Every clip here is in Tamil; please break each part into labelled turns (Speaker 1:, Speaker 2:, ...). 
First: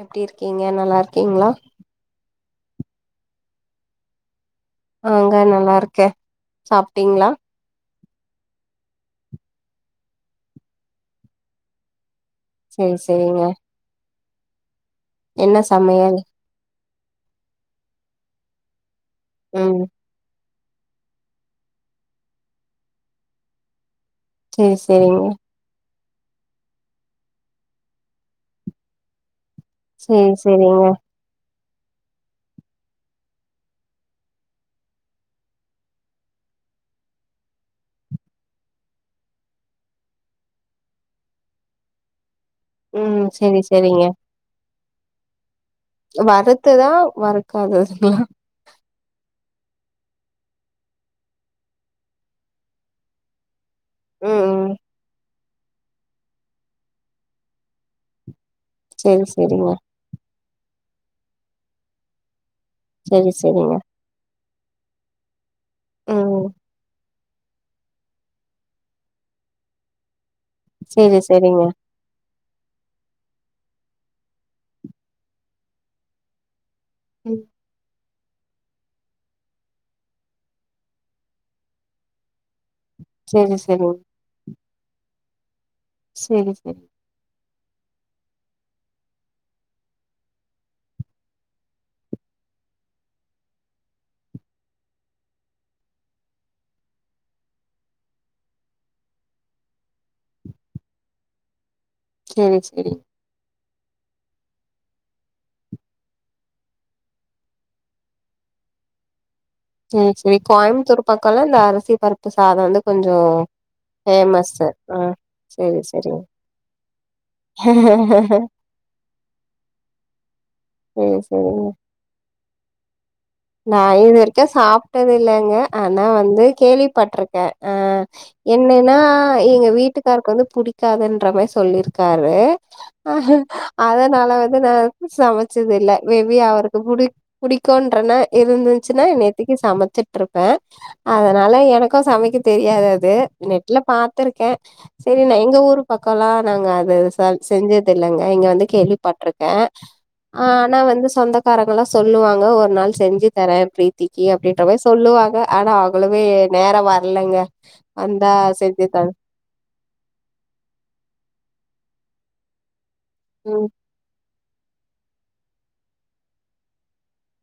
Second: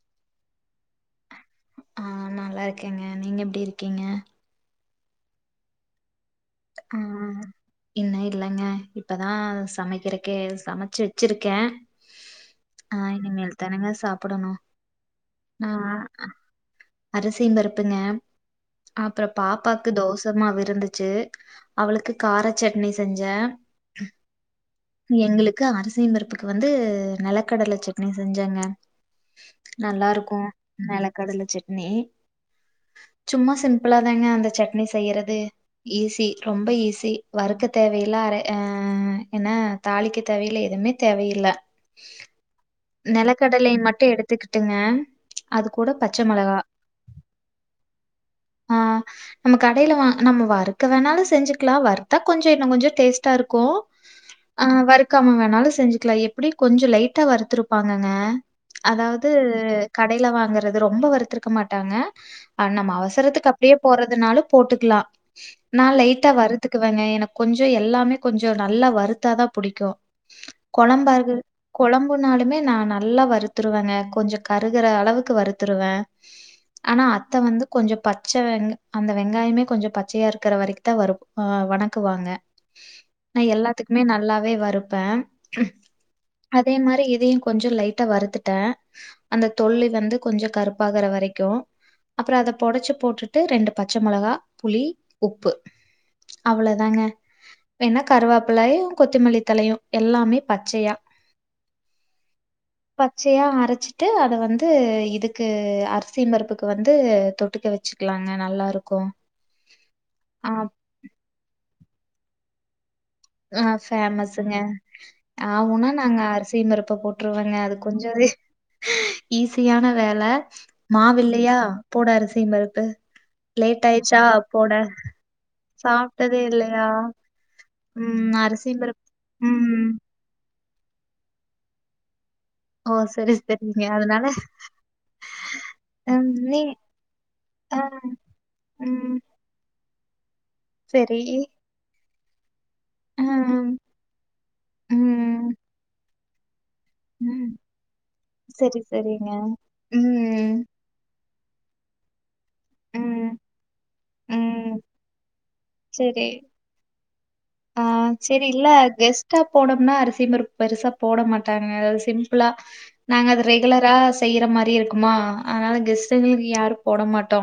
Speaker 1: எப்டி இருக்கீங்க நல்லா இருக்கீங்களா
Speaker 2: ஆ நல்லா இருக்கேங்க நீங்க எப்டி இருக்கீங்க
Speaker 1: ஆங்க நல்லா இருக்கே
Speaker 2: ஆ
Speaker 1: சாப்ட்டீங்களா
Speaker 2: இன்னு இல்லங்க இப்பதா சமைக்கிறக்கே சமச்சு வெச்சிருக்கே
Speaker 1: சேரி
Speaker 2: ஆ
Speaker 1: சேரிங்க
Speaker 2: இனிமேல தானங்க சாப்புடணு
Speaker 1: என்ன
Speaker 2: ஆமா
Speaker 1: சமையல்
Speaker 2: அரிசியு பருப்புங்க அப்புற
Speaker 1: ம்
Speaker 2: பாப்பாக்கு தோச மாவு இருந்துச்சு அவளுக்கு கார சட்னி செஞ்சே
Speaker 1: சேரி சேரிங்க
Speaker 2: எங்களுக் கு அரிசியு பருப்புக்கு வந்து நெலக்கடல சட்னி செஞ்சேங்க நல்லா
Speaker 1: சேரி
Speaker 2: இருக்கு
Speaker 1: சேரிங்க
Speaker 2: வெலக்கடல சட்னி சும்மா சிம்பிளா தான அந்த சட்னி செய்யறது ஈஸ் இ ரொம்ப ஈஸி வருக்க தேவயில்ல அர ஆ என்ன தாளிக்க தேவயில்ல எதுவுமே தேவ இல்ல
Speaker 1: ம் சேரி
Speaker 2: நெலக்கடலைய மட்டு
Speaker 1: சேரிங்க
Speaker 2: எடுத்துக்குட்டுங்க அது கூட ப
Speaker 1: வறுத்துதா வறுக்காத தெல்லா
Speaker 2: ஆ நம்ம கடையில வா நம்ம வறு த்து வேணாலு செஞ்சுக்குலா வறுத்தா கொஞ்ச இன்னு கொஞ்ச டேஸ்ட்டா இருக்கு
Speaker 1: ம்
Speaker 2: ஆ
Speaker 1: ம்
Speaker 2: வறுக்காம வேணாலு செஞ்சுக்குலா எப்டி கொஞ்ச லைட்டா வறுத்துருப்பாங்கங்க
Speaker 1: சேரி
Speaker 2: அதாவது
Speaker 1: சேரிங்க
Speaker 2: கடையில வாங்கறது ரொம்ப வறுத்துருக்க மாட்டாங்க ஆ நம்ம
Speaker 1: சேரி
Speaker 2: அவசரத்துக்கு
Speaker 1: சேரிங்க
Speaker 2: அப்டியே போட்றதுனால போட்டுக்குலா நா லைட்டா
Speaker 1: ம்
Speaker 2: வறுத்துக்குவேங்க எனக் கொஞ்ச எல்லாமே கொஞ்சொ நல்லா வருத்தாதா புடிக்கு கெழம்பா
Speaker 1: சேரி
Speaker 2: இருக்குறு
Speaker 1: சேரிங்க
Speaker 2: கொழம் புணாலுமே நா நல்லா வறுத்துருவேங்க கொஞ்சோ கருகுற அளவுக்கு வறுத்துருவே ஆனா அத்த
Speaker 1: ம்
Speaker 2: வந்து கொஞ்சோ பச்ச வெங்க அந்த வெங்காயமே கொஞ்சோ பச்சயா இருக் இருக்கற வரைக்கு தா வரு வணக்குவாங்க நா
Speaker 1: சேரி சேரிங்க
Speaker 2: எல்லாத்துக்குமே நல்லாவே வறுப்பே
Speaker 1: சேரி
Speaker 2: அதே
Speaker 1: சேரி
Speaker 2: மாரி இதயு கொஞ்சோ லைட்டா வறுத்துட்டே அந்த தொல்லி வந்து கொஞ்சோ கருப்பாகற வரைக்கு அப்பறோ அத பொடைச்சு போட்டுட்டு ரெண்டு பச்ச மெளகா புளி உப்பு அவ்ளோதாங்க வேணா கருவோப்பிலையு கொத்தமல்லித்தழையு எல்லாமே பச்சையா
Speaker 1: சேரி சேரி
Speaker 2: பச்சையா அரச்சிட்டு அத வந்து இதுக்கு அரிசி பருப்புக்கு வந்து தொட்டுக்க வ வச்சிக்கலாங்க நல்லா இருக்கு
Speaker 1: சேரி சேரி கோயமுத்தூர் பக்கலா இந்த அரிசி பருப்பு சாத வந்து கொஞ்சோ
Speaker 2: ஆ ஃபேமஸுங்க
Speaker 1: ஃபேமஸ்ஸு ஆ
Speaker 2: ஆ
Speaker 1: சேரி
Speaker 2: உனா நாங்க
Speaker 1: சேரிங்க
Speaker 2: அரிசி மருப்ப போட் டுவேங்க அது கொஞ்சோவே ஈஸியான வேல
Speaker 1: சேரி
Speaker 2: மாவில்லையா
Speaker 1: சேரிங்க
Speaker 2: போடு அரிசி பருப்பு லேட் ஆயிச்சா
Speaker 1: சாப்டது இல்லங்க ஆனா வந்து
Speaker 2: இல்லையா?
Speaker 1: கேள்விப்பட்ருக்கே அ
Speaker 2: ம். அரிசியும்
Speaker 1: என்னன்னா
Speaker 2: பருப்பு
Speaker 1: எங்க
Speaker 2: ம்.
Speaker 1: வீட்டுக் காருக்கு வந்து பிடிக்காதுன்றமாரி சொல்லிருக்காரு
Speaker 2: ஓ!
Speaker 1: அ
Speaker 2: சரி,
Speaker 1: ஹ
Speaker 2: சரிங்க.
Speaker 1: அதனால வந்து நா சமைச்சது இல்ல
Speaker 2: ம்
Speaker 1: மேபி
Speaker 2: நீ
Speaker 1: அவருக்கு புடி
Speaker 2: ஆ
Speaker 1: பிடிக்குன்றனா இருந்துச்சுன்னா
Speaker 2: ம்.
Speaker 1: என்ய த்திக்கி சமச்சுட்டு ருப்பே
Speaker 2: சரி.
Speaker 1: அதனால எனக்கு சமைக்க தெரியாது அது
Speaker 2: ஆ
Speaker 1: நெட்ல பாத்திருக்கே சேரி நா
Speaker 2: ம்.
Speaker 1: எங்க ஊரு பக் கோலா நாங்க அது ச
Speaker 2: ம்.
Speaker 1: செஞ்சது இல்லங்க இங்க வந்து
Speaker 2: சரி, சரிங்க.
Speaker 1: கேள்விப்பட்ருக்கே ஆ
Speaker 2: ம்.
Speaker 1: நா வந்து சொந்த காரங்களல்லா சொல்லுவாங்க ஒரு நாள் செஞ்சு
Speaker 2: ம்,
Speaker 1: தரே பிரீத்திக்கு அப்டின்ற
Speaker 2: ம்.
Speaker 1: மாரி சொல்லுவாங்க ஆனா
Speaker 2: சரி.
Speaker 1: அவ்வளவே நேர வரலைங்க வந்தா செஞ்சி தாரே
Speaker 2: ட்டா போடனுனா அரிசிபருப்பு பெருசா போட மாட்டாங்க அதாவது சிம்பிளா நாங்க அது
Speaker 1: ம்
Speaker 2: ரெகுலரா செய்ற மாரி இருக்குமா அதனால கெஸ்ட்டுங்களுக்கு யாரு போட மாட்டோ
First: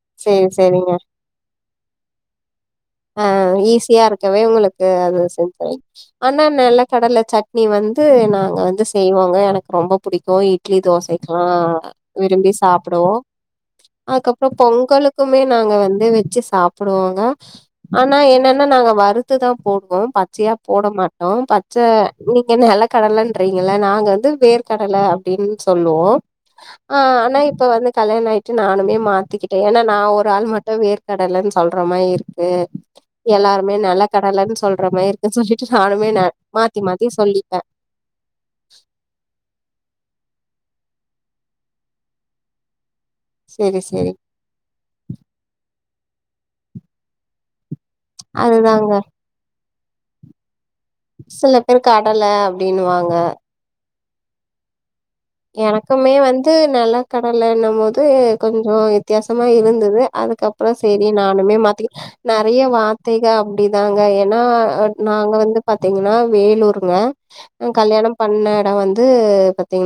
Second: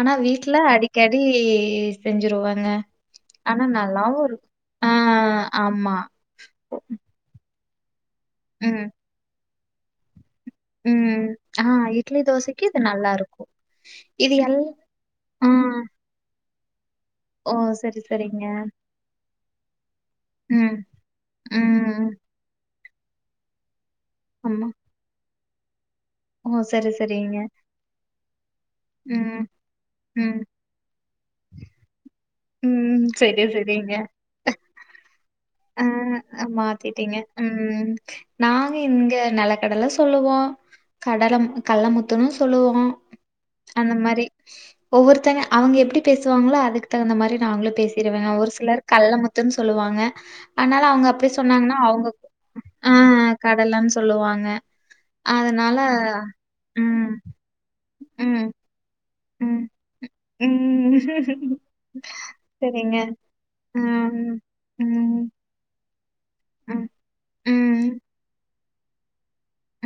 Speaker 2: ஆனா
Speaker 1: சரி
Speaker 2: வீட்ல
Speaker 1: சரிங்க
Speaker 2: அடிக்கடி செஞ்சிருவோங்க
Speaker 1: ஆ ஈஸியா இருக்கவே உங்களுக்கு அது செஞ்சுரே
Speaker 2: ஆமா.
Speaker 1: ஆனா நெல கடல சட் னி வந்து நாங்க வந்து
Speaker 2: ம்,
Speaker 1: செய்வோங்க எனக்கு ரொம்ப புடிக்கு இ இட்லி
Speaker 2: ம்.
Speaker 1: தோசைக்ல்லா
Speaker 2: ஆ இட்லி,
Speaker 1: விரும்பி
Speaker 2: தோசைக்கு இது
Speaker 1: சாப்டுவோ
Speaker 2: நல்லாருக்கும். இது
Speaker 1: அதுக்கப்பறோ
Speaker 2: எல்
Speaker 1: பொங்கலுக்குமே
Speaker 2: ஆ
Speaker 1: நாங்க வந்து வச்சு சாப்டுவோங்க
Speaker 2: ஓ சரி,
Speaker 1: ஆனா
Speaker 2: சரிங்க.
Speaker 1: என்னன்னா நாங்க வறுத்து தா போடுவோ ப பச்சயா
Speaker 2: ம்,
Speaker 1: போட மாட்டோ பச்ச
Speaker 2: ம்.
Speaker 1: நீங்க என்ன நெல கடலன்றீங்கள நாங்க வந்து
Speaker 2: ஆமா.
Speaker 1: வேர் கடல அப்டினு சொல்லுவோ
Speaker 2: ஓ சேரி
Speaker 1: ஆ ஆனா இப்ப வந்து கல்யாண ஆயிட்டு நானுமே
Speaker 2: ம்,
Speaker 1: மாத்திக்கிட்டே ஏனா நா ஒரு
Speaker 2: ம்,
Speaker 1: ஆள் மட்டு வேர் கடலனு சொல்ற மாரியே இருக்கு
Speaker 2: ம். சரி,
Speaker 1: எல்லாருமே நெல கடலன்னு சொல்ற மாரி இருக்குனு சொல்லி
Speaker 2: அ ஹ மாத்திட்டீங்க ம் நாங்க இங்க நெலக்கடல சொல்லுவோ கடல கல்லமுத்துணு சொல்லுவோ
Speaker 1: சரி
Speaker 2: அந்த
Speaker 1: சரி
Speaker 2: மாரி ஒவ்வொருத்தங்க அவுங்க எப்டி பேசுவாங்களோ அதுக்கு தகுந்த மாரி நாங்களு பேசு திறவங்க ஒரு சிலர்
Speaker 1: அதுதாங்க
Speaker 2: கல்ல முத்துன்னு சொல்லுவாங்க அதனால அவுங்க அப்டி
Speaker 1: சில
Speaker 2: சொன்னாங்கன்னா
Speaker 1: பேர்
Speaker 2: அவுங்க
Speaker 1: கடலை
Speaker 2: ஆ
Speaker 1: அப்படின்னுவாங்க
Speaker 2: கடலனு சொல்லுவாங்க அதனால
Speaker 1: எனக்குமே வந்து நல
Speaker 2: ம்,
Speaker 1: கடலைண்ணும்போது
Speaker 2: ம்,
Speaker 1: கொஞ்சோ வித்தியாசமா
Speaker 2: ம்,
Speaker 1: இருந்தது அதுக்கப்றோ சேரி நானுமே
Speaker 2: ம்.
Speaker 1: மாத்தி நெறைய
Speaker 2: சரிங்க.
Speaker 1: வார்த்தைக அப்டிதாங்க
Speaker 2: ம்,
Speaker 1: ஏனா
Speaker 2: ம்,
Speaker 1: நாங்க வந்து பாத்தீங்கனா
Speaker 2: ம்,
Speaker 1: வேலூருங்க நாங்
Speaker 2: ம்.
Speaker 1: கல்யாணம் பண்ண எடோ வந்து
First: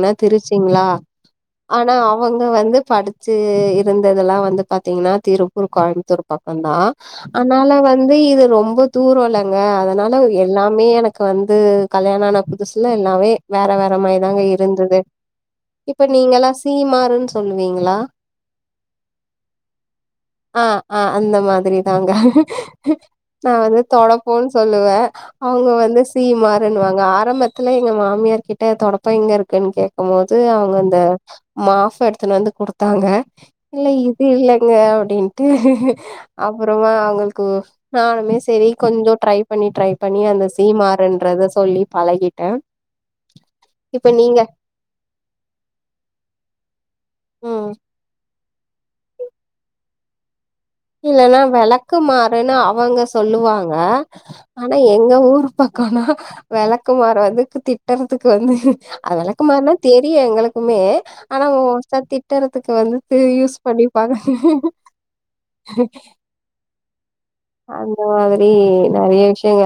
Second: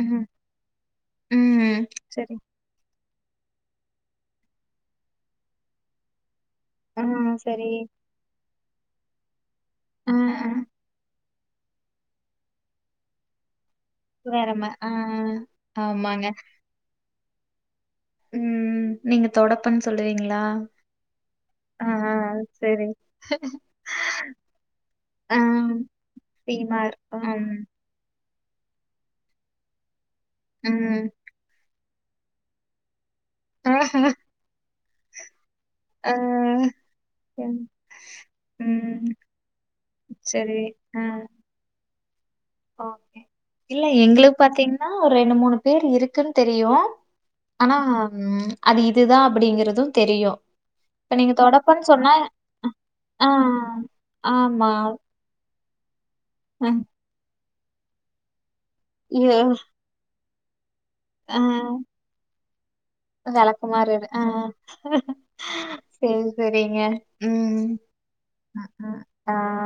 Speaker 2: ம்
Speaker 1: திருச்சிங்ளா
Speaker 2: ம்.
Speaker 1: ஆனா
Speaker 2: சரி
Speaker 1: அவுங்க வந்து படு ச்சிருந்ததெல்லா வந்து பாத்தீங்கன்னா திருப்பூர் கோயம்புத்தூர் பக்கந்தான்
Speaker 2: ஆ சரி
Speaker 1: அதனால வ ந்து இது ரொம்ப தூரோல்லங்க
Speaker 2: ஆ,
Speaker 1: அதனால
Speaker 2: ஆ.
Speaker 1: எல்லாமே என க்கு வந்து கல்யாண ஆன புதுசுல எல்லாமே வேற வேற மாரிதாங்க
Speaker 2: வேற ம ஆ
Speaker 1: இருந்துது இப்ப
Speaker 2: ஆமாங்க.
Speaker 1: நீங்கெல்லா சீமாருன்னு சொல்லுவீங்ளா
Speaker 2: ம் நீங்க தொடப்பன்னு சொல்லுவீங்ளா
Speaker 1: ஆ ஆ அந்த மாதிரி
Speaker 2: ஆ
Speaker 1: தாங்க
Speaker 2: சரி
Speaker 1: நா வந்து தொடப்போன்னு சொல்லுவேன்
Speaker 2: ஆ.
Speaker 1: அவுங்க வந்து
Speaker 2: சீமார்.
Speaker 1: சீமாருன்னுவாங்க
Speaker 2: ம். அம்.
Speaker 1: ஆரம்பத்துல எங்க மாமியார் கிட்ட தொடப்போ எங்க இருக்குன்னு கேக்கும்போது அவுங்க அந்த
Speaker 2: ம்.
Speaker 1: மாஃப எடுத்துன்னு வந்து குடுத்தாங்க இல்ல இது இல்லங்க அப்டின்ட்டு
Speaker 2: ஆ
Speaker 1: அப்புறமா அவுங்களுக்கு
Speaker 2: என்
Speaker 1: நானுமே சரி கொஞ்சோ
Speaker 2: ம்.
Speaker 1: ட்ரை பண்ணி ட்ரை பண்ணி அந்த
Speaker 2: சரி.
Speaker 1: சீமாறுன்றத சொல்லி பழகிட்ட
Speaker 2: அங் இல்ல எங்களுக்கு பாத்தீங் ஒரு ரெண்டு மூணு பேர் இருக்குன்னு தெரியு
Speaker 1: ம்
Speaker 2: ஆனா ம் அது இதுதான் அப்டிங்கறது தெரியு
Speaker 1: இல்லனா விளக்கு மாறன்னு
Speaker 2: அ
Speaker 1: அவூங்க
Speaker 2: ஆ.
Speaker 1: சொல்லுவாங்க
Speaker 2: ஆமா.
Speaker 1: ஆனா எங்க ஊர் பாக்கோனா
Speaker 2: அ
Speaker 1: விளக்குமாறு வந்து திட்டறதுக்கு வந்து அ
Speaker 2: யோ
Speaker 1: விளக்குமாறுனா தெரியு எங்களுக்குமே ஆனா
Speaker 2: ஆ.
Speaker 1: மோஸ்ட்டா திட்டறதுக்கு வந்துட்டு யூஸ்
Speaker 2: விளக்குமாறு
Speaker 1: பண்ணிபாங்க
Speaker 2: ஆ சேரி சேரிங்க ம்
Speaker 1: அந்த மாரி நெறைய
Speaker 2: ஆ
Speaker 1: விஷ்யங்க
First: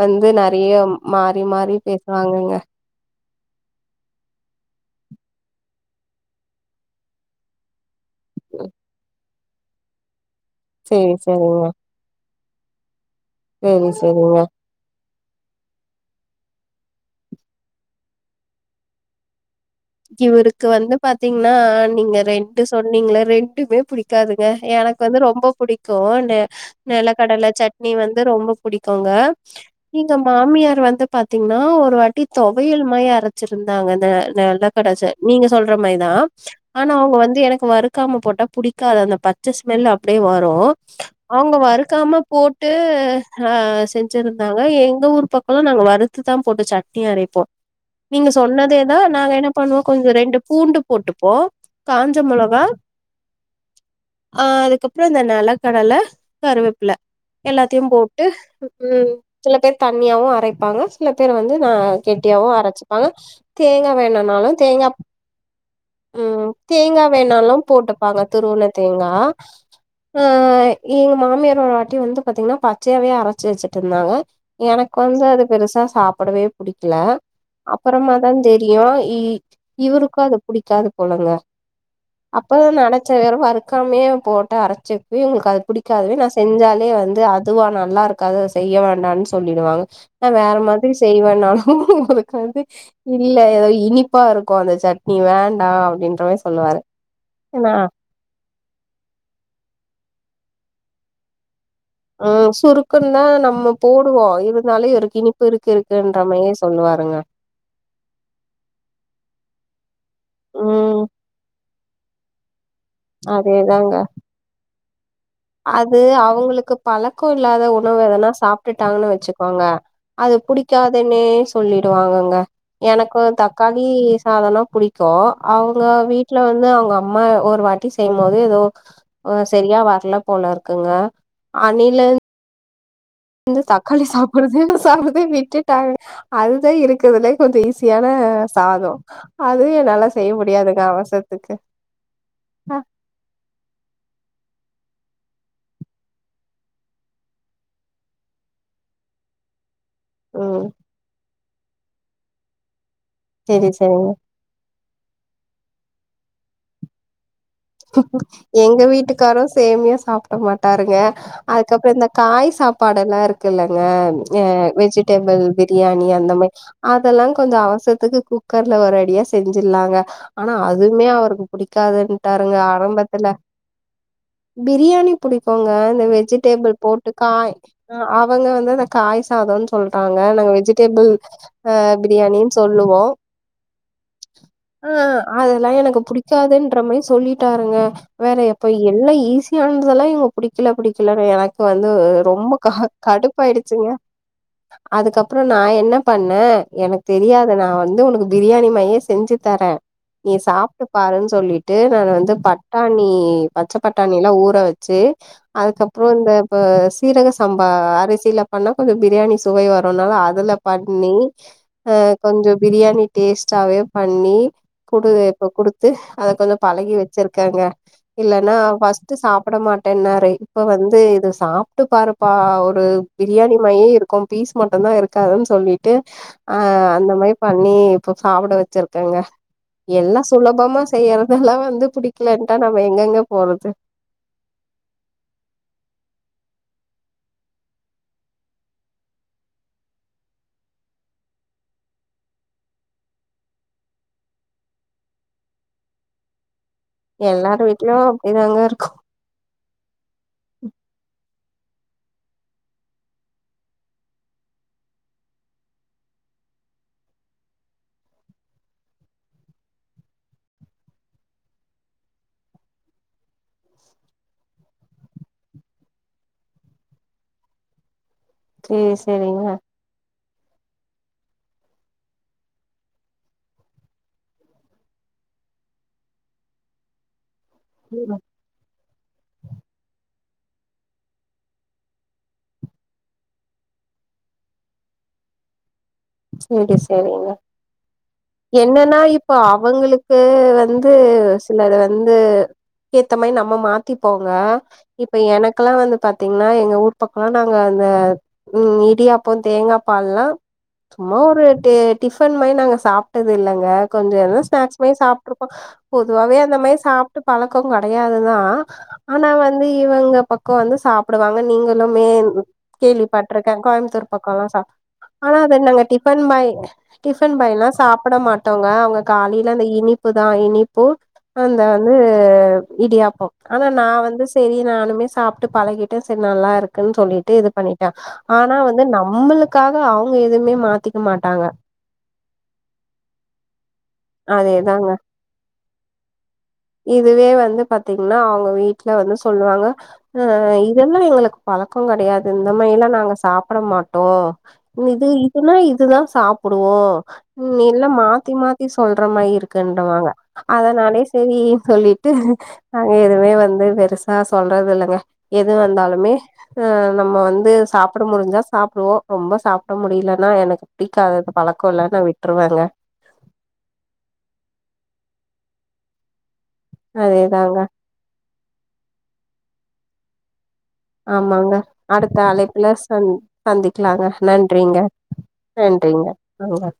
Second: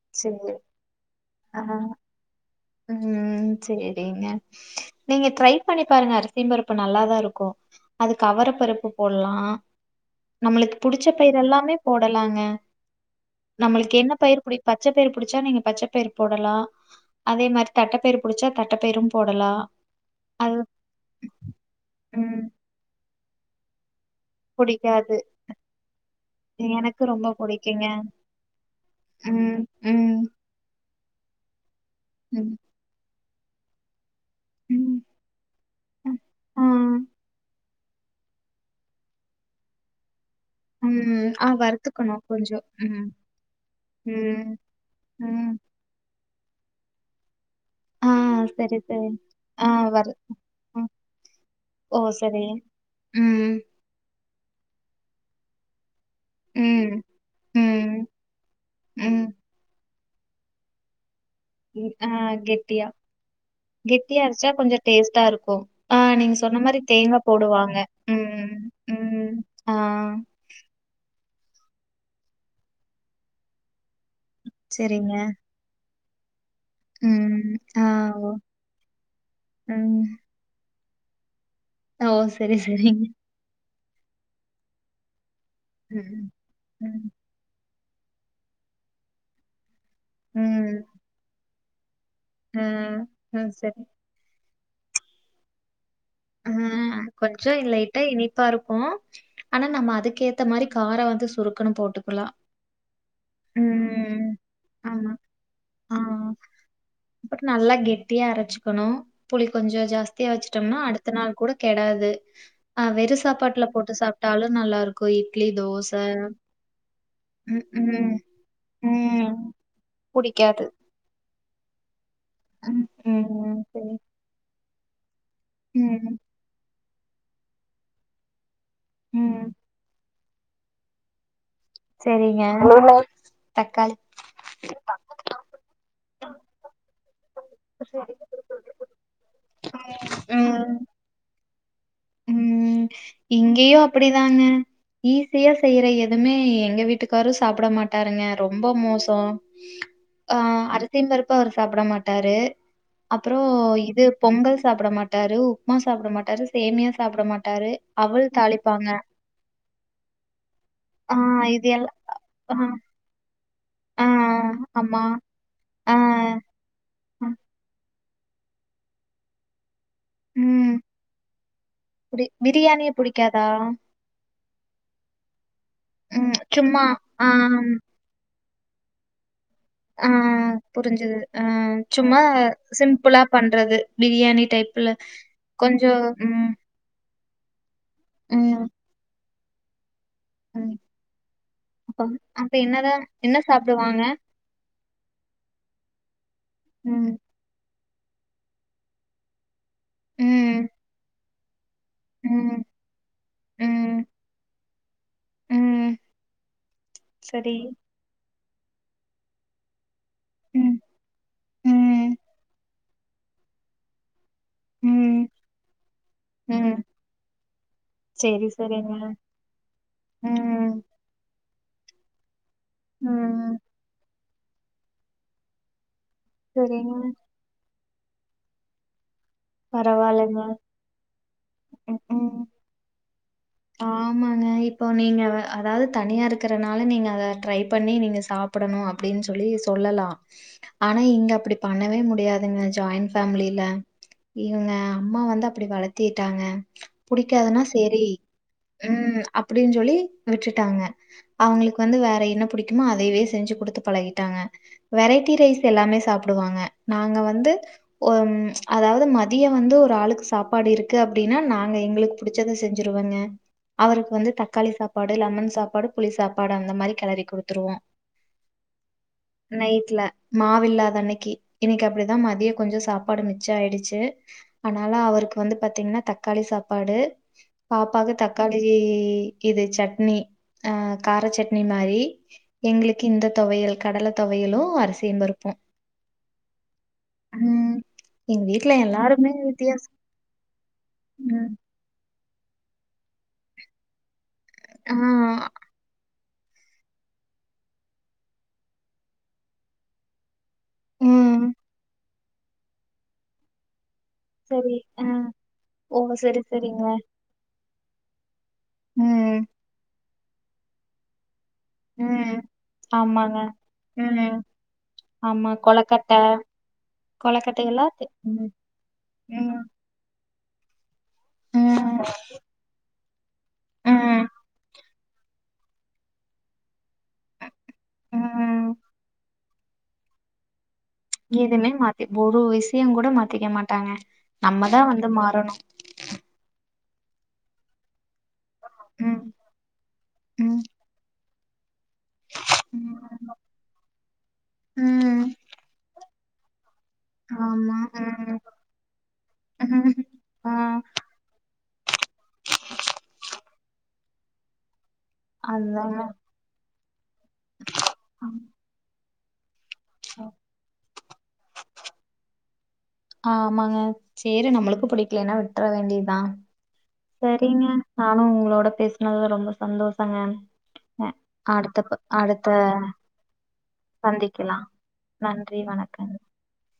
Speaker 1: வந்து
Speaker 2: சேரி
Speaker 1: நெறைய மாறி
Speaker 2: ஆ
Speaker 1: மாறி பேசுவாங்கங்க
Speaker 2: ம் சேரிங்க நீங்க ட்ரை பண்ணி பாருங்க அரிசிம் பருப்பு நல்லாதான் இருக்கு அதுக்கு அவரப்பருப்பு போல்லா நம்மளுக்கு புடிச்ச
Speaker 1: சேரி
Speaker 2: பயிர்
Speaker 1: சேரிங்க.
Speaker 2: எல்லாமே போடலாங்க
Speaker 1: சேரி
Speaker 2: நம்மளுக்கு என்ன
Speaker 1: சேரிங்க.
Speaker 2: பயிர் புடி பச்சைப்பயர் புடிச்சா நீங்க பச்சைப்பயர் போடலா அதே மாரி தட்டைப்பயர் புடிச்சா தட்டைப்பயரும் போடலா அது
Speaker 1: இவருக்கு வந்து பாத்தீங்னா நீங்க
Speaker 2: ம்
Speaker 1: ரெண்டு சொன்னீங்கல்ல ரெண்டுமே புடி க்காதுங்க எனக்கு
Speaker 2: புடிக்காது
Speaker 1: வந்து ரொம்ப புடிக்கு
Speaker 2: எனக்கு ரொம்ப
Speaker 1: நிலக்கடலை
Speaker 2: புடிக்குங்க
Speaker 1: சட்னி வந்து ரொம்ப புடிக்குங்க
Speaker 2: ம்
Speaker 1: இங்க
Speaker 2: ம்
Speaker 1: மாமியார் வந்து பாத்தீங்னா ஒரு வாட்டி
Speaker 2: ம்
Speaker 1: தொவையல் மாரி அரச்சிருந்தாங்க அந்த
Speaker 2: ம்
Speaker 1: கடச்ச நீங்க சொல்ற மாரிதா
Speaker 2: ஆ
Speaker 1: ஆனா அவுங்க வந்து எனக்கு வரு க்காம போட்டா புடிக்காது அந்த பச்ச ஸ்மெல் அப்டியே வரு
Speaker 2: ம் ஆ
Speaker 1: அவுங்க வறுக்காம
Speaker 2: வறுத்துக்கணும் கொஞ்சம்.
Speaker 1: போட்டு
Speaker 2: ம்.
Speaker 1: அ
Speaker 2: ம்.
Speaker 1: செஞ்சிருந்தாங்க எங்க ஊர்
Speaker 2: ம்.
Speaker 1: பக்கோல்லா நாங்க வரு த்துதான் போட்டு சட்னி அரைப்போ
Speaker 2: ஆ
Speaker 1: நீங்க
Speaker 2: சரி,
Speaker 1: சொன்னதேதா
Speaker 2: சரி.
Speaker 1: நாங்க என்ன
Speaker 2: ஆ
Speaker 1: பண்ணுவோ கொஞ்சோ
Speaker 2: வறு
Speaker 1: ரெண்டு பூண்டு
Speaker 2: ம்.
Speaker 1: போட்டுப்போ
Speaker 2: ஓ!
Speaker 1: காஞ்ச
Speaker 2: சரி.
Speaker 1: மொளகா
Speaker 2: ம்.
Speaker 1: ஆ அதுக்கப்றோ அந்த நல கடல கருவேப்பல
Speaker 2: ம்.
Speaker 1: எல்லாத்தையும்
Speaker 2: ம்.
Speaker 1: போட்டு ம் சில பேர் தண்ணியாவும் அரைப்பாங்க சில பேர் வந்து ந
Speaker 2: ம். ஆ
Speaker 1: கெட்டியாவும்
Speaker 2: கெட்டியா.
Speaker 1: அரைச்சிப்பாங்க தேங்கா வேணா
Speaker 2: கெட்டியா
Speaker 1: லு
Speaker 2: அரைச்சா கொஞ்சம்
Speaker 1: தேங்கா
Speaker 2: டேஸ்ட்டா இருக்கும். ஆ நீங்க
Speaker 1: ம்
Speaker 2: சொன்ன மாரி
Speaker 1: தேங்கா வேணாலும்
Speaker 2: போடுவாங்க.
Speaker 1: போட்டுப்பாங்க
Speaker 2: ம்.
Speaker 1: துருவண தேங்கா
Speaker 2: ம். ஆ
Speaker 1: ஓ ஓய் எங்க மாமியார் ஒரு வாட்டி வந்து பாத்தீங்கன்னா பச்சையாவே அரச்சு வச்சுட்ருந்தாங்க எனக்கு
Speaker 2: சரிங்க.
Speaker 1: வந்து அது பெருசா சாப்புடவே புடிக்கல
Speaker 2: ம். ஆ
Speaker 1: அப்பறமா தா
Speaker 2: ஓ!
Speaker 1: தெரியு ஈ
Speaker 2: ம்.
Speaker 1: இவருக்கு அது புடிக்காது போலங்க
Speaker 2: ஓ! சரி,
Speaker 1: அப்பதா
Speaker 2: சரிங்க.
Speaker 1: நெனச்ச வெரவாருக் காமையே போட்டு அரைச்சப்பையு உங்களுக்கு அது புடிக்காதவே
Speaker 2: ம்.
Speaker 1: நா செஞ்சாலே
Speaker 2: ம்.
Speaker 1: வந்து அது பொதுவா நல்லா இருக்காது அது செய்ய வேண்டான்னு சொல்லிடுவாங்க நா வேற
Speaker 2: ம்.
Speaker 1: மாதிரி செய்வேன்னாலு
Speaker 2: ஆ.
Speaker 1: சந்திக் இல்ல
Speaker 2: ம்.
Speaker 1: எதோ
Speaker 2: சரி.
Speaker 1: இனிப்பா இருக்கு அந்த சட்னி வேண்டா அப்டின்னு ட்றவே சொல்லுவாரு என்னா
Speaker 2: ப்பா இருக்கு ஆனா நம்ம அதுக்கேத்த மாரி காரோ வந்து சுருக்குணு போட்டுக்
Speaker 1: ம் சுருக்குன் தான் நம்ம போடுவோ இருந்தாலும் இவரு
Speaker 2: ஆமா.
Speaker 1: இனிப்பு இருக்கு
Speaker 2: ஆ.
Speaker 1: இருக்குன்றமையே சொல்லுவாருங்க
Speaker 2: அப்புறம் நல்லா கெட்டியா அரச்சுக்கணு புளி கொஞ்சோ ஜாஸ்தியா வச்சுட்டோம்னா
Speaker 1: ம்
Speaker 2: அடுத்த நாள் கூட கெடாது ஆ வெறு சாப்பாட்டுல போட்டு
Speaker 1: அதேதாங்க
Speaker 2: சாப்ட்டாலு நல்லா இருக்கு இட்லி தோ
Speaker 1: அது அவுங்களுக்கு பழக்கோ இல்லாத
Speaker 2: ம்,
Speaker 1: உணவு
Speaker 2: ம்,
Speaker 1: எதனா சாப் விட்டுட்டாங்கன்னு
Speaker 2: ம்.
Speaker 1: வச்சுக்கோங்க அது
Speaker 2: புடிக்காது.
Speaker 1: புடிக்காதுன்னே சொல்லிடுவாங்க ங்க
Speaker 2: ம்,
Speaker 1: எனக்கு வந்து
Speaker 2: ம்.
Speaker 1: தக்காளி
Speaker 2: சரி.
Speaker 1: சாதோனா புடிக்கு அவுங்க
Speaker 2: ம்,
Speaker 1: வீட்ல வந்து அவுங்க அப் அம்மா ஒரு வாட்டி செய்யும்போது எதோ
Speaker 2: ம்.
Speaker 1: செரியா வர்ல போல இருக்குங்க
Speaker 2: செரிங்க
Speaker 1: ந்து தக்காளி சாப்புட்றதயே சாப்புறதயே விட்டுட்டாருங் அதுதா இருக்குறதுலயே கொஞ்சோ ஈஸியான சாதோ அதுவு என்னால செய்ய
Speaker 2: ம்.
Speaker 1: முடியாதுங்க அவசரத்துக்கு ஆ
Speaker 2: இங்கையு அப்புடிதானே ஈஸியா செய்யுற எதுவுமே எங்க வீட்டுக்காரும் சாப்புட மாட்டாருங்க ரொம்ப மோசோ ஆ
Speaker 1: ம்
Speaker 2: அரிசியு பருப்பு அவரு சாப்புட மாட்டாரு அப்பறோ
Speaker 1: செரி செரிங்க
Speaker 2: இது பொங்கல் சாப்புட மாட்டாரு உப்புமா சாப்புட மாட்டாரு சேமியா சா சாப்புட மாட்டாரு அவல்
Speaker 1: எங்க
Speaker 2: தாளிப்பாங்க.
Speaker 1: வீட்டுக்காரும் சேமியா சாப்புட மாட்டாருங்க
Speaker 2: ஆ, இது
Speaker 1: அதுக்கப்பறோ
Speaker 2: எல்லாம்
Speaker 1: இந்த காய்
Speaker 2: ஆ,
Speaker 1: சாப்பாடெல்லா இருக் க்குல்லங்க
Speaker 2: ஆ,
Speaker 1: அ
Speaker 2: ஆமா.
Speaker 1: வெஜிடேபுள்
Speaker 2: ஆ,
Speaker 1: பிரியாணி அந்த மாரி அதல்லா கொஞ்சோ அவசரத்துக்கு குக்கர்ல ஒரு அடியா செஞ்சுர்லாங்க ஆனா
Speaker 2: ம்.
Speaker 1: அதுவுமே அவருக்கு
Speaker 2: பிரி
Speaker 1: புடிக்காதுன்னுட்டாருங்க
Speaker 2: பிரியாணியே
Speaker 1: ஆரம்பத்துல
Speaker 2: பிடிக்காதா?
Speaker 1: பிரியாணி புடிக்கோங்க அந்த
Speaker 2: ம்,
Speaker 1: வெஜிடேபுள்
Speaker 2: சும்மா
Speaker 1: போட்டு
Speaker 2: ஆ,
Speaker 1: காய் ஆ அவங்க வந்து அந்த காய் சாதோனு
Speaker 2: ஆ
Speaker 1: சொல்றாங்க நாங்க வெஜிடேபுள்
Speaker 2: புரிஞ்சது. ஆ,
Speaker 1: அ
Speaker 2: சும்மா
Speaker 1: பிரியாணின் சொல்லுவோ
Speaker 2: சிம்பிளா பண்றது. பிரியாணி டைப்ல.
Speaker 1: ஆ அதல்லா எனக்கு
Speaker 2: கொஞ்சம் ம்
Speaker 1: புடிக்காதுன்றமயே சொல்லிட்டாருங்க வேற
Speaker 2: ம்
Speaker 1: எப்ப எல்லா ஈஸியானதல்லா இவுங்க புடிக்கல
Speaker 2: ம்
Speaker 1: புடிக்கலன்னு எனக்கு வந்து
Speaker 2: அப்ப அப்ப
Speaker 1: ரொம்ப க
Speaker 2: என்னதான் என்ன
Speaker 1: கடுப்பாயிடுச்சுங்க
Speaker 2: சாப்பிடுவாங்க
Speaker 1: அதுக்கப்பறோ நா என்ன பண்ணே எனக்கு
Speaker 2: ம்
Speaker 1: தெரியாது நா வந்து உனக்கு பிரியாணி மார்யே செஞ்சு தரே நீ
Speaker 2: ம்
Speaker 1: சாப்ட்டு பாருன்னு சொல்லிட் விட்டு நானு வந்து
Speaker 2: ம்
Speaker 1: பட்டாணி பச்ச
Speaker 2: ம்
Speaker 1: பட்டாணி எல்லா ஊற வச்சு
Speaker 2: ம்
Speaker 1: அதுக்கப்பறோ இந்த ப சீரக
Speaker 2: சரி
Speaker 1: சம்பா அரிசியில பண்ணா கொஞ்சோ பிரியாணி துவை வருன்னால அதுல
Speaker 2: ம்
Speaker 1: பண்ணி அ
Speaker 2: ம்
Speaker 1: கொஞ்சோ பிரியாணி டேஸ்ட்டாவே பண்ணி குடு
Speaker 2: ம்
Speaker 1: இப்ப குடுத்து அத கொஞ்சோ
Speaker 2: ம்
Speaker 1: பழகி வச்சுருக்கேங்க
Speaker 2: சரி
Speaker 1: இல்லன்னா
Speaker 2: சரிங்க
Speaker 1: ஃபஸ்ட்டு சாப்ட மாட்டன்னாரு இப்ப
Speaker 2: ம்
Speaker 1: வந்து இது சாப்ட்டு பாரு பா ஒரு பிரியாணி
Speaker 2: ம்
Speaker 1: மாயே இருக்கும் பீஸ் மட்டுந்தா இருக்காதுன் சொல்லிட்டு ஆ
Speaker 2: சரிங்க
Speaker 1: அந்த மாரி பண்ணி இப்ப சாப்புட வெச்சிருக்கங்க எல்லா
Speaker 2: பரவாயில்லைங்க
Speaker 1: சுலபமா செய்யற த வந்து
Speaker 2: ம் ம்
Speaker 1: புடிக்கலன்ட்டா நம்ம எங்கெங்க போறது
Speaker 2: ஆமாங்க இப்போ நீங்க அத அதாவது தனியா இருக்கறனால நீங்க அத ட்ரை பண்ணி நீங்க‌சாப் படணு அப்டின் சொல்லி சொல்லலா ஆனா இங்க அப்டி பண்ணவே முடியாதுங்க ஜாயிண்ட் ஃபேம்லில இவங்க அம்மா வந்து அப்டி வளர்த்திடாங்க புடிக்காதுன்னா செரி
Speaker 1: ன்னாங்கர்
Speaker 2: ம் அப்டின் சொல்லி விட்டுட்டாங்க அவங்களுக்கு வந்து வேற என்ன புடிக்குமோ அதையவே செஞ்சு குடுத்து பழகிட்டாங்க வெரைட்டி ரைஸ் எல்லாமே சாப்புடுவாங்க நாங்க வந்து வொம் அதாவது மதிய வந்து ஒரு ஆளுக்கு சாப்பாடு இருக்கு அப்டினா நாங்க எங்ளுக்கு புடிச்சத செஞ்சிருவங்க அவருக்கு வந்து தக்காளி சாப்பாடு லெமன் சாப்பாடு புளி சாப்பாடு அந்த மாரி கெளறி குடுத்துருவோ
Speaker 1: சேரி சேரிங்க
Speaker 2: நைட்ல மாவில்லாத அன்னைக்கி இன்னைக்கு அப்டிதா மதியோ கொஞ்சோ சாப்பாடு மிச்சம் ஆயிடுச்சி அனால அவருக்கு வந்து பாத்தீங்கன்னா தக்காளி சாப்பாடு பாப்பாக்கு
Speaker 1: ம்
Speaker 2: தக் காளி இது சட்னி ஆ கார சட்னி மாரி எங்களுக்கு இந்த தொவையல் கடலை தொவையலு அரிசியுபருப்பு
Speaker 1: செரி செரிங்க
Speaker 2: எங்க வீட்ல
Speaker 1: என்னன்னா
Speaker 2: எல்லாருமே
Speaker 1: இப்ப
Speaker 2: வித்தியாசம்
Speaker 1: அவங்களுக்கு வந்து
Speaker 2: ம்
Speaker 1: சிலது வந்து ஏத்த மாயி நம்ம மாத்திப்போங்க
Speaker 2: ஆ
Speaker 1: இப்ப எனக்கெல்லா வந்து பாத் திங்னா எங்க ஊர் பக்கம்லா நாங்க அந்த ம் இடியாப்பம் தேங்கா பால்லா சும்மா ஒரு
Speaker 2: ம்
Speaker 1: டி டிஃபன் மாயி நாங்க சாப்ட்டது இல்லங்க கொஞ்ச எதோ
Speaker 2: சரி
Speaker 1: ஸ்நாக்ஸ் மாயி
Speaker 2: ஆ
Speaker 1: சாப்ட்ருப்போ
Speaker 2: ஓ
Speaker 1: பொதுவாவே
Speaker 2: சரி
Speaker 1: அந்த மாயி
Speaker 2: சரிங்க
Speaker 1: சாப்ட்டு பழக்கோ கெடையாதுதா ஆனா
Speaker 2: ம்
Speaker 1: வந்து இவங்க பக்க வந்து சாப்டுவாங்க நீங்க ளுமேன்
Speaker 2: ம் ஆமாங்க
Speaker 1: கேள்விப்பட்டுருக்கே கோயம்புத்தூர்
Speaker 2: ம்
Speaker 1: பக்கம்லா சாப் ஆனா
Speaker 2: ஆமா
Speaker 1: அத நாங்க
Speaker 2: கொலக்கட்ட
Speaker 1: டிபன் மாயி டிபன்
Speaker 2: கொலக்கட்டை
Speaker 1: பண்ணிலா
Speaker 2: எல்லாம் தெ
Speaker 1: சாப்பட
Speaker 2: ம்
Speaker 1: மாட்டோங்க அவங்க காலையில அந்த
Speaker 2: ம்
Speaker 1: இட் இனிப்பு தா இனிப்பு அந்த வந்து
Speaker 2: ம்
Speaker 1: இடியாப்பம் ஆனா நா வந்து
Speaker 2: ம்
Speaker 1: சரி நானுமே சாப்ட்டு பழகிட்டே செரி நல்லா இருக்குன் சொல்லிட்டு இது பண்ணி ஆனா
Speaker 2: ம்
Speaker 1: வந்து நம்ளுக்காக அவங்க எதுமே மாத்
Speaker 2: எதுமே மாத்தி ஒரு விஷயோங் கூட மாத்திக்க மாட்டாங்க நம்மதா
Speaker 1: அதேதாங்க
Speaker 2: வந்து மாறணு
Speaker 1: இதுவே வந்து பாத்தீங்கன்னா அவங்க வீட்ல வந்து
Speaker 2: ம்
Speaker 1: சொல்லுவாங்க அ
Speaker 2: ம்
Speaker 1: இதெல்லா எங்களுக்கு பழக்கோ கெடையாது இந்த மாயியெல்லா நாங்க சாப்பட மாட்டோம் இது
Speaker 2: ம்
Speaker 1: இதுன்னா இதுதா சாப் புடுவோ உ
Speaker 2: ஆமா
Speaker 1: இல்ல மாத்தி மாத்தி சொல்ற மாயி
Speaker 2: ம்.
Speaker 1: இருக்குன்றவாங்க
Speaker 2: ஆ
Speaker 1: அதனாலே செரி சொல்லிட்டு அங்க எதுவுமே வந்து பெருசா சொல்றது இல்லங்க
Speaker 2: அதுதாங்க
Speaker 1: எதுவந்தாலுமே அஹ் நம்ம வந்து சாப்பிட முடிஞ்சா சாப்புடுவோ ரொம்ப சாப்பட முடியலன்னா எனக்கு புடிக்காதது பழக்கோ இல்ல நா விட்டுருவேங்க
Speaker 2: ஆமாங்க சேரி நம்மளுக்கு புடிக்கலேனா விட்டுற வேண்டித்தா
Speaker 1: அதேதாங்க
Speaker 2: செரிங்க நானு உங்களோட பேசினது ரொம்ப சந்தோஷங்க அ
Speaker 1: ஆமாங்க
Speaker 2: அடுத்தப் அடுத்த
Speaker 1: அழைப்புல சந் சந்திக்கலாங்க
Speaker 2: சந்திக்கலா நன்றி வணக்
Speaker 1: ங்க ஆங்க